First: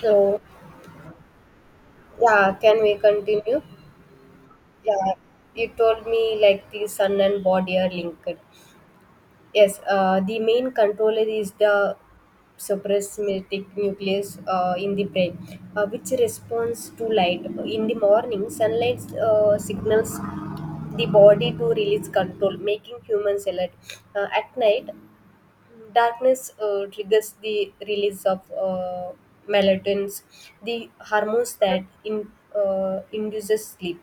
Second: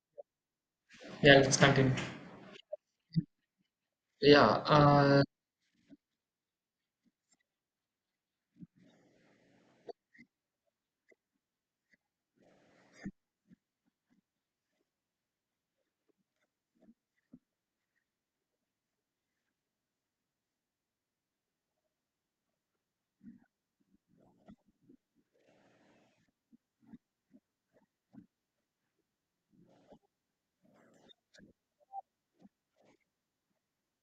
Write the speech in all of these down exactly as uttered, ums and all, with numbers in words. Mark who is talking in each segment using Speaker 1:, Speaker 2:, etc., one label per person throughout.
Speaker 1: So,
Speaker 2: Yeah, let's continue.
Speaker 1: yeah, can we continue?
Speaker 2: Yeah,
Speaker 1: Yeah,
Speaker 2: uh,
Speaker 1: you told me like the sun and body are linked. Yes, uh, the main controller is the suprasymmetric nucleus uh, in the brain, uh, which responds to light. In the morning, sunlight uh, signals the body to release control, making humans alert. Uh, at night, darkness uh, triggers the release of uh, melatonin, the hormones that in, uh, induces sleep.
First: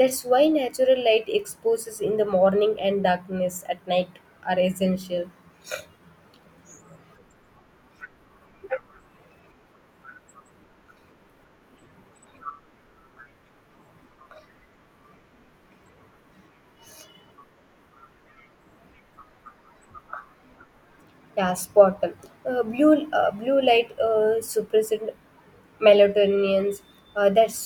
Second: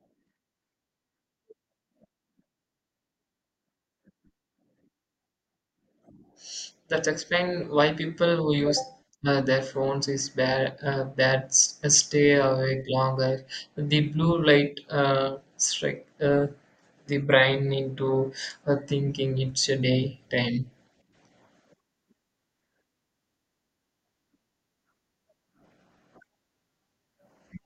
Speaker 1: That's why natural light exposes in the morning and darkness at night are essential.
Speaker 2: that's explain why people who use uh, their phones is bad, uh, bad s- uh, stay awake longer. The blue light uh, strike uh, the brain into uh, thinking it's a daytime.
Speaker 1: Yeah, spot on. Uh, blue uh, blue light uh, suppresses melatonin. Uh, that's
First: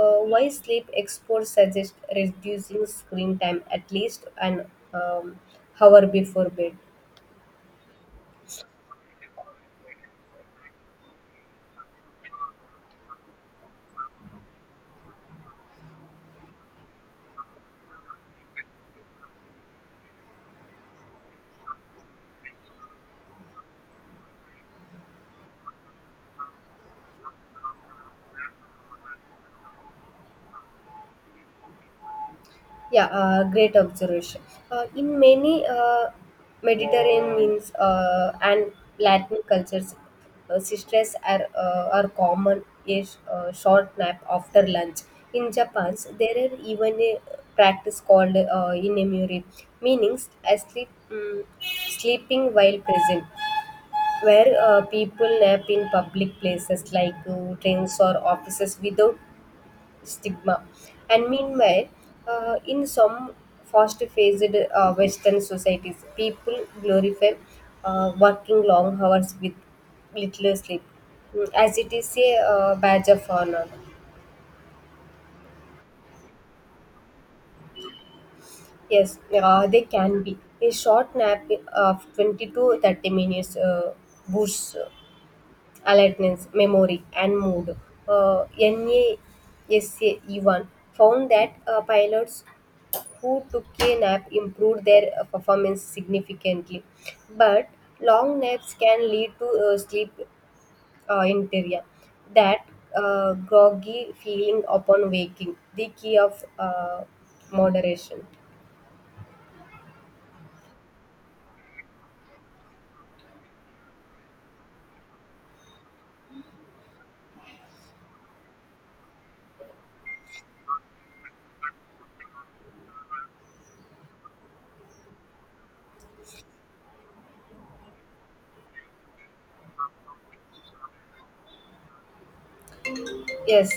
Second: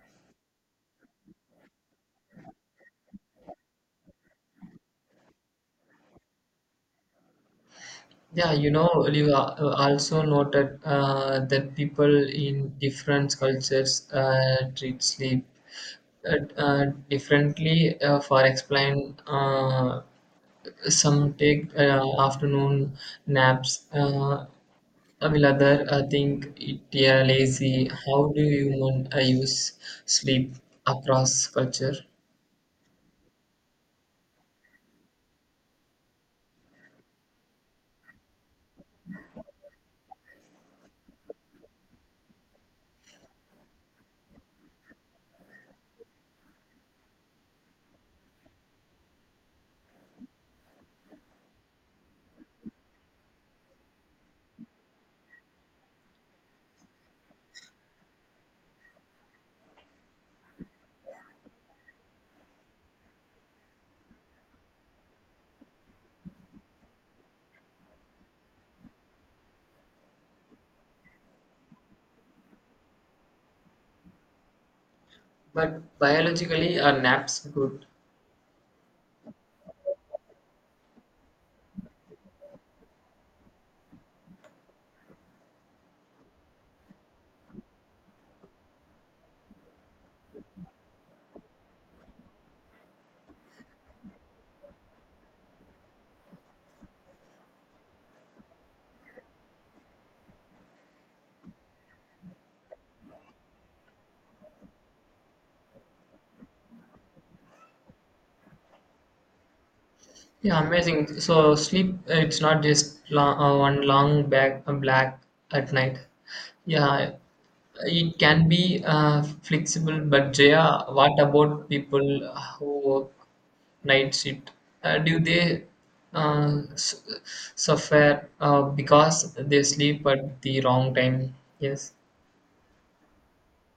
Speaker 1: uh, Why sleep experts suggest reducing screen time at least an um, hour before bed.
Speaker 2: Yeah, you know, you a- uh, also noted uh, that people in different cultures uh, treat sleep uh, uh, differently. Uh, for explain. Uh, Some take uh, afternoon naps, uh, while other uh, think it yeah, lazy. How do human uh, use sleep across culture?
Speaker 1: Yeah, uh, great observation. Uh, in many uh, Mediterranean means uh, and Latin cultures, uh, sisters are uh, are common a sh- uh, short nap after lunch. In Japan, there are even a practice called uh, inemuri, meaning asleep, um, sleeping while present, where uh, people nap in public places like uh, trains or offices without stigma. And meanwhile, uh, in some fast-paced uh, Western societies, people glorify uh, working long hours with little sleep, mm, as it is a uh, badge of honor.
Speaker 2: But biologically, are naps good?
Speaker 1: Yes, uh, they can be. A short nap uh, of twenty to thirty minutes uh, boosts alertness, memory, and mood. Uh, NASA even found that uh, pilots who took a nap improved their uh, performance significantly. But long naps can lead to uh, sleep uh, inertia, that uh, groggy feeling upon waking, the key of uh, moderation.
Speaker 2: Yeah, amazing. So sleep, uh, it's not just long, uh, one long back, uh, black at night. Yeah, it can be uh, flexible, but Jaya, what about people who work night shift? Uh, do they uh, s- suffer uh, because they sleep at the wrong time? Yes,
Speaker 1: Yes,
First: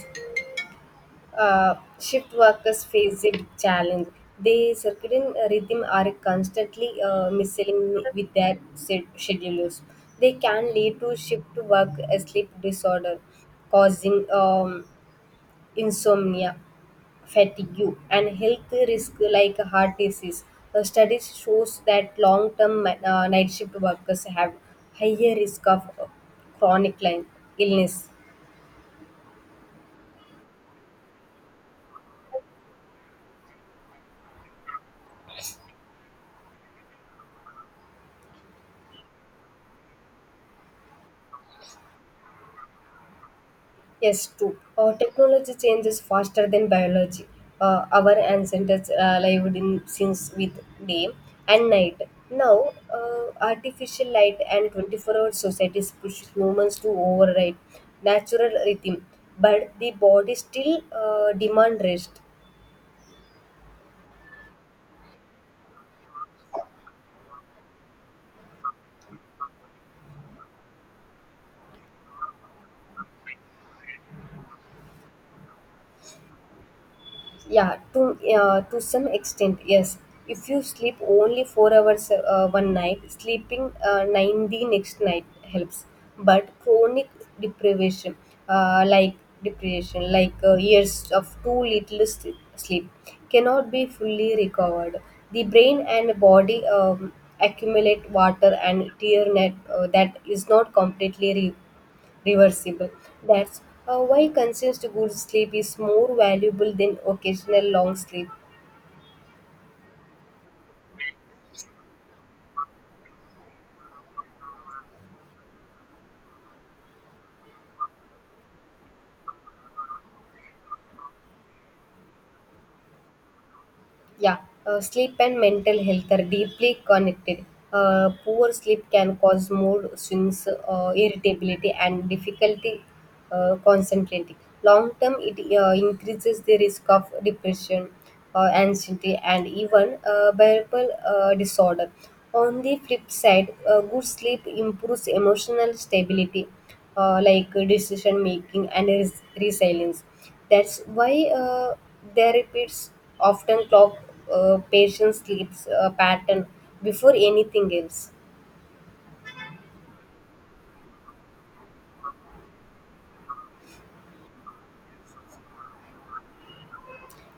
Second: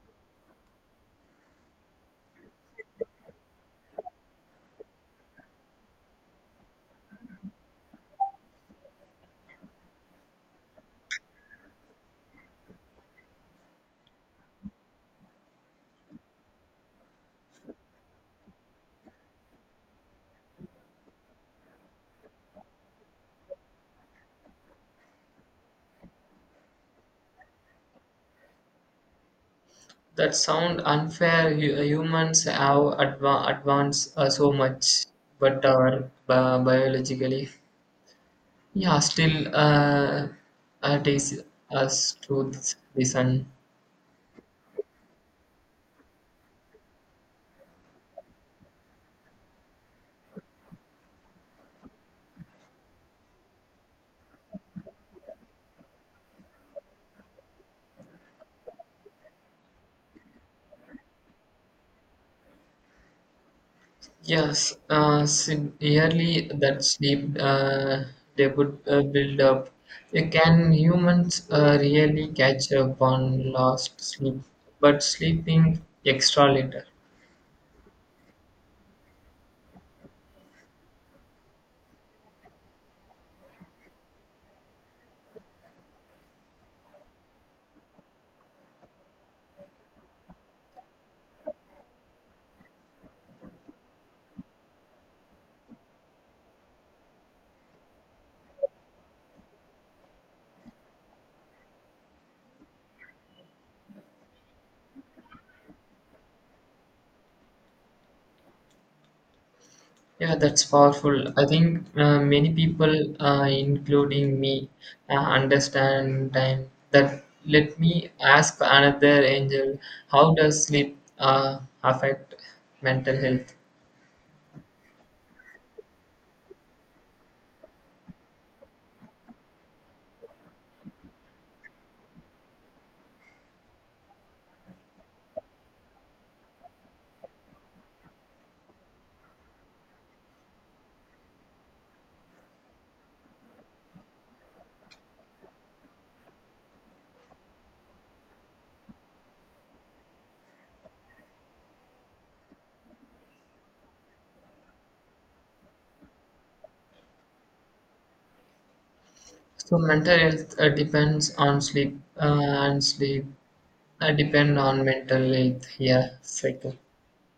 Speaker 1: uh, shift workers face a challenge. The circadian rhythm are constantly uh, misaligned with their sed- schedules. They can lead to shift work sleep disorder, causing um, insomnia, fatigue, and health risk like heart disease. A study shows that long-term ma- uh, night shift workers have higher risk of uh, chronic li- illness.
Speaker 2: that sound unfair. Hu- Humans have adva- advanced uh, so much, but are bi- biologically. Yeah, still uh, uh, Takes us reason.
Speaker 1: Yes, true. Uh, technology changes faster than biology. Uh, our ancestors uh, lived in since with day and night. Now, uh, artificial light and twenty-four-hour societies push humans to override natural rhythm, but the body still uh, demand rest.
Speaker 2: Yes, uh, severely that sleep uh, they would uh, build up. Uh, Can humans uh, really catch up on lost sleep? But sleeping extra little.
Speaker 1: Yeah, to uh, to some extent, yes. If you sleep only four hours uh, one night, sleeping uh, nine the next night helps. But chronic deprivation, uh, like deprivation, like uh, years of too little sleep, sleep, cannot be fully recovered. The brain and body um, accumulate water and tear net uh, that is not completely re- reversible. That's uh, Why consistent good sleep is more valuable than occasional long sleep.
Speaker 2: Yeah, that's powerful. I think uh, many people, uh, including me, uh, understand time. That let me ask another angel, how does sleep uh, affect mental health?
Speaker 1: Yeah, uh, sleep and mental health are deeply connected. Uh, poor sleep can cause mood swings, uh, irritability, and difficulty uh, concentrating. Long term, it uh, increases the risk of depression, uh, anxiety, and even uh, bipolar uh, disorder. On the flip side, uh, good sleep improves emotional stability uh, like uh, decision making and res- resilience. That's why uh, their repeats often clock uh, patient sleeps uh, pattern before anything else.
Speaker 2: So mental health uh, depends on sleep, uh, and sleep uh, depend on mental health. Yeah, cycle.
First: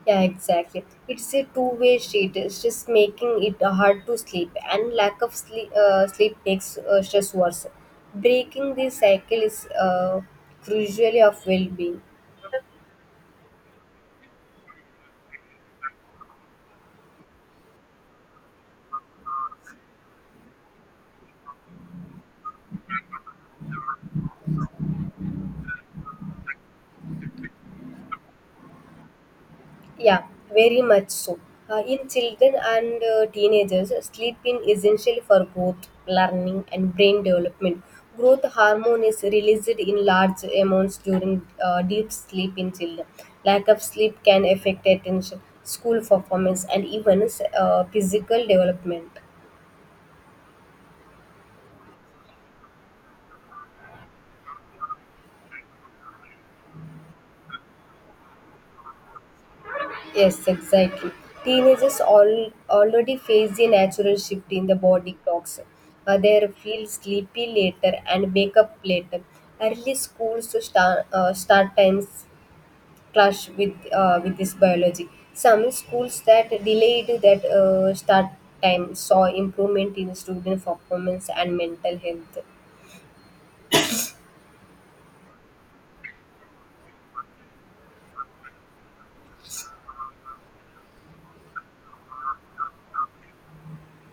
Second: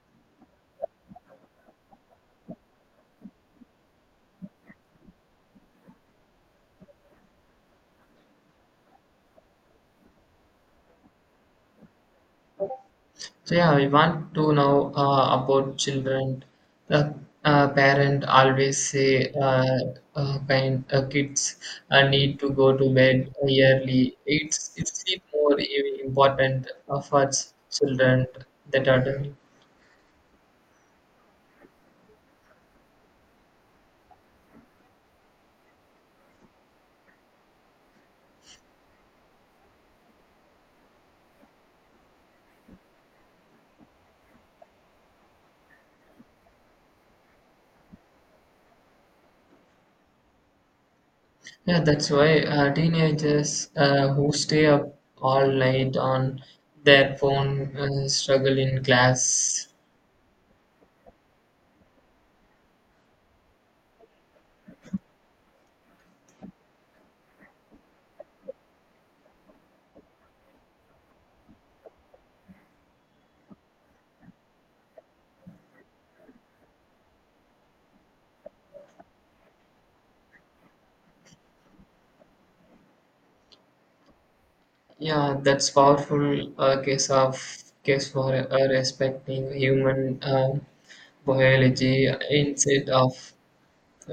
Speaker 1: Yeah, exactly. It's a two-way street. It's just making it hard to sleep, and lack of sleep uh, sleep makes uh, stress worse. Breaking this cycle is uh, crucial of well-being.
Speaker 2: So yeah, we want to know uh, about children. The uh, parent always say uh, uh, kind uh, kids uh, need to go to bed early. It's it's sleep more i- important uh, for ch- children than adults.
Speaker 1: Yeah, very much so. Uh, in children and uh, teenagers, sleep is essential for growth, learning, and brain development. Growth hormone is released in large amounts during uh, deep sleep in children. Lack of sleep can affect attention, school performance, and even uh, physical development.
Speaker 2: Yeah, that's why uh, teenagers uh, who stay up all night on their phone uh, struggle in class.
Speaker 1: Yes, exactly. Teenagers all, already face the natural shift in the body clocks. Uh, they feel sleepy later and wake up later. Early schools to start, uh, start times clash with uh, with this biology. Some schools that delayed that uh, start time saw improvement in student performance and mental health.
Speaker 2: Yeah, that's powerful uh, case of case for uh, respecting human um biology instead of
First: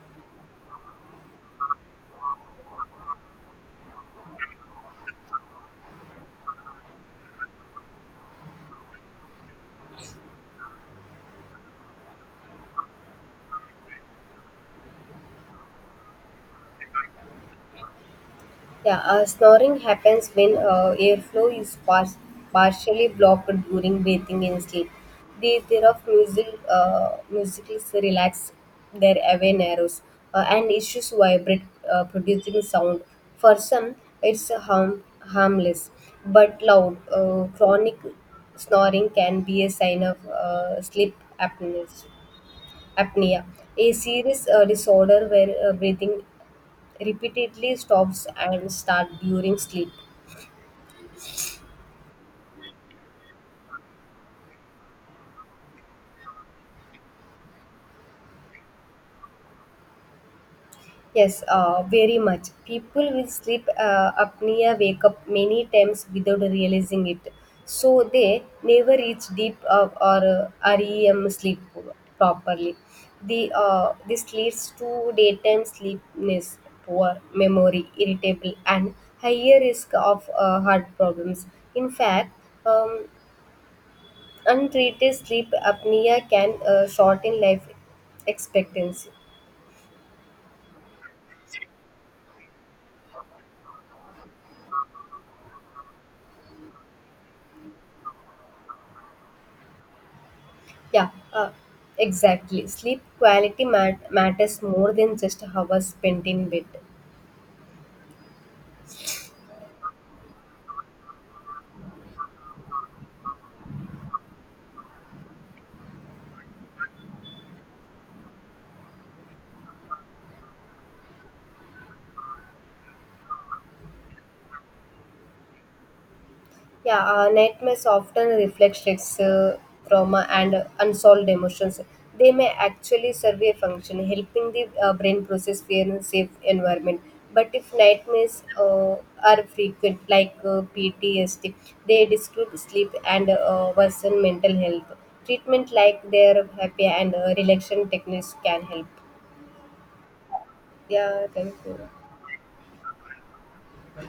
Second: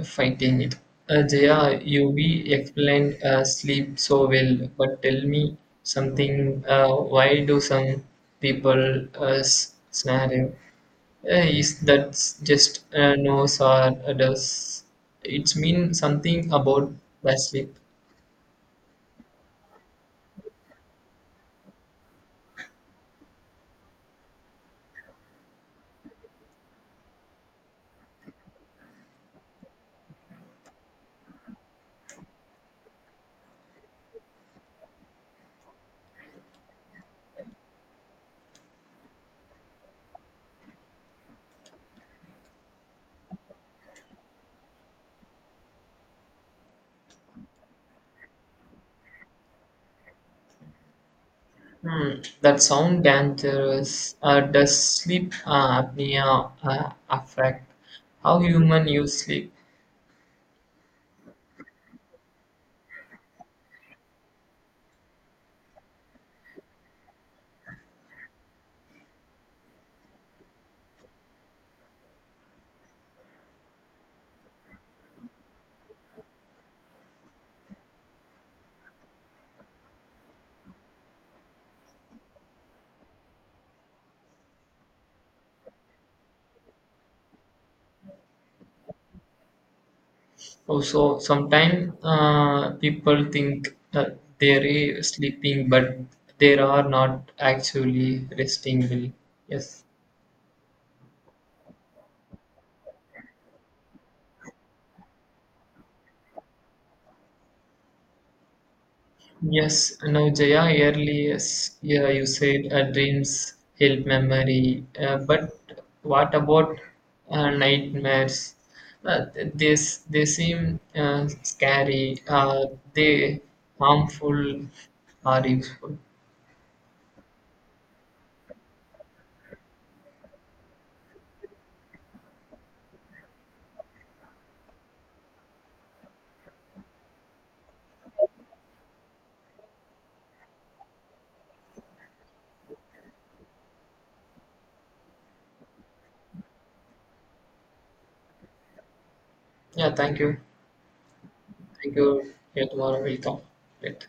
Speaker 2: fighting it. Uh, Jaya, you we explained uh, sleep so well, but tell me something. Uh, why do some people uh, s- scenario? Uh, is that just uh, no, or does it mean something about the sleep?
Speaker 1: Yeah, uh, snoring happens when uh, airflow is par- partially blocked during breathing in sleep. The thereof music, uh, musicals relax their away nerves uh, and issues vibrate, uh, producing sound. For some, it's harm- harmless, but loud, uh, chronic snoring can be a sign of uh, sleep apneas- apnea, a serious uh, disorder where uh, breathing repeatedly stops and start during sleep.
Speaker 2: Hmm, that sound dangerous. Uh, does sleep uh, apnea uh, affect how human use sleep?
Speaker 1: Yes, uh, very much. People with sleep uh, apnea, wake up many times without realizing it. So they never reach deep uh, or uh, R E M sleep properly. The uh, This leads to daytime sleepiness, poor memory, irritable, and higher risk of uh, heart problems. In fact, um, untreated sleep apnea can uh, shorten life expectancy.
Speaker 2: Also, sometimes uh, people think that they're sleeping, but they are not actually resting. Well, yes.
Speaker 1: Yeah, uh, exactly. Sleep quality mat- matters more than just hours spent in bed.
Speaker 2: Yes, now Jaya, earlier yes, yeah, you said uh, dreams help memory, uh, but what about uh, nightmares? Uh, th- they, s- they seem uh, scary, uh, they harmful or useful.
Speaker 1: Yeah, uh, nightmares often reflect stress, uh, trauma, and uh, unsolved emotions. They may actually serve a function, helping the uh, brain process fear in a safe environment. But if nightmares uh, are frequent, like uh, P T S D, they disrupt sleep and uh, worsen mental health. Treatment like their happy and uh, relaxation techniques can help.
Speaker 2: Yeah, thank you.
Speaker 1: Yeah, thank you.
Speaker 2: Thank you. Yeah, tomorrow will talk. Later.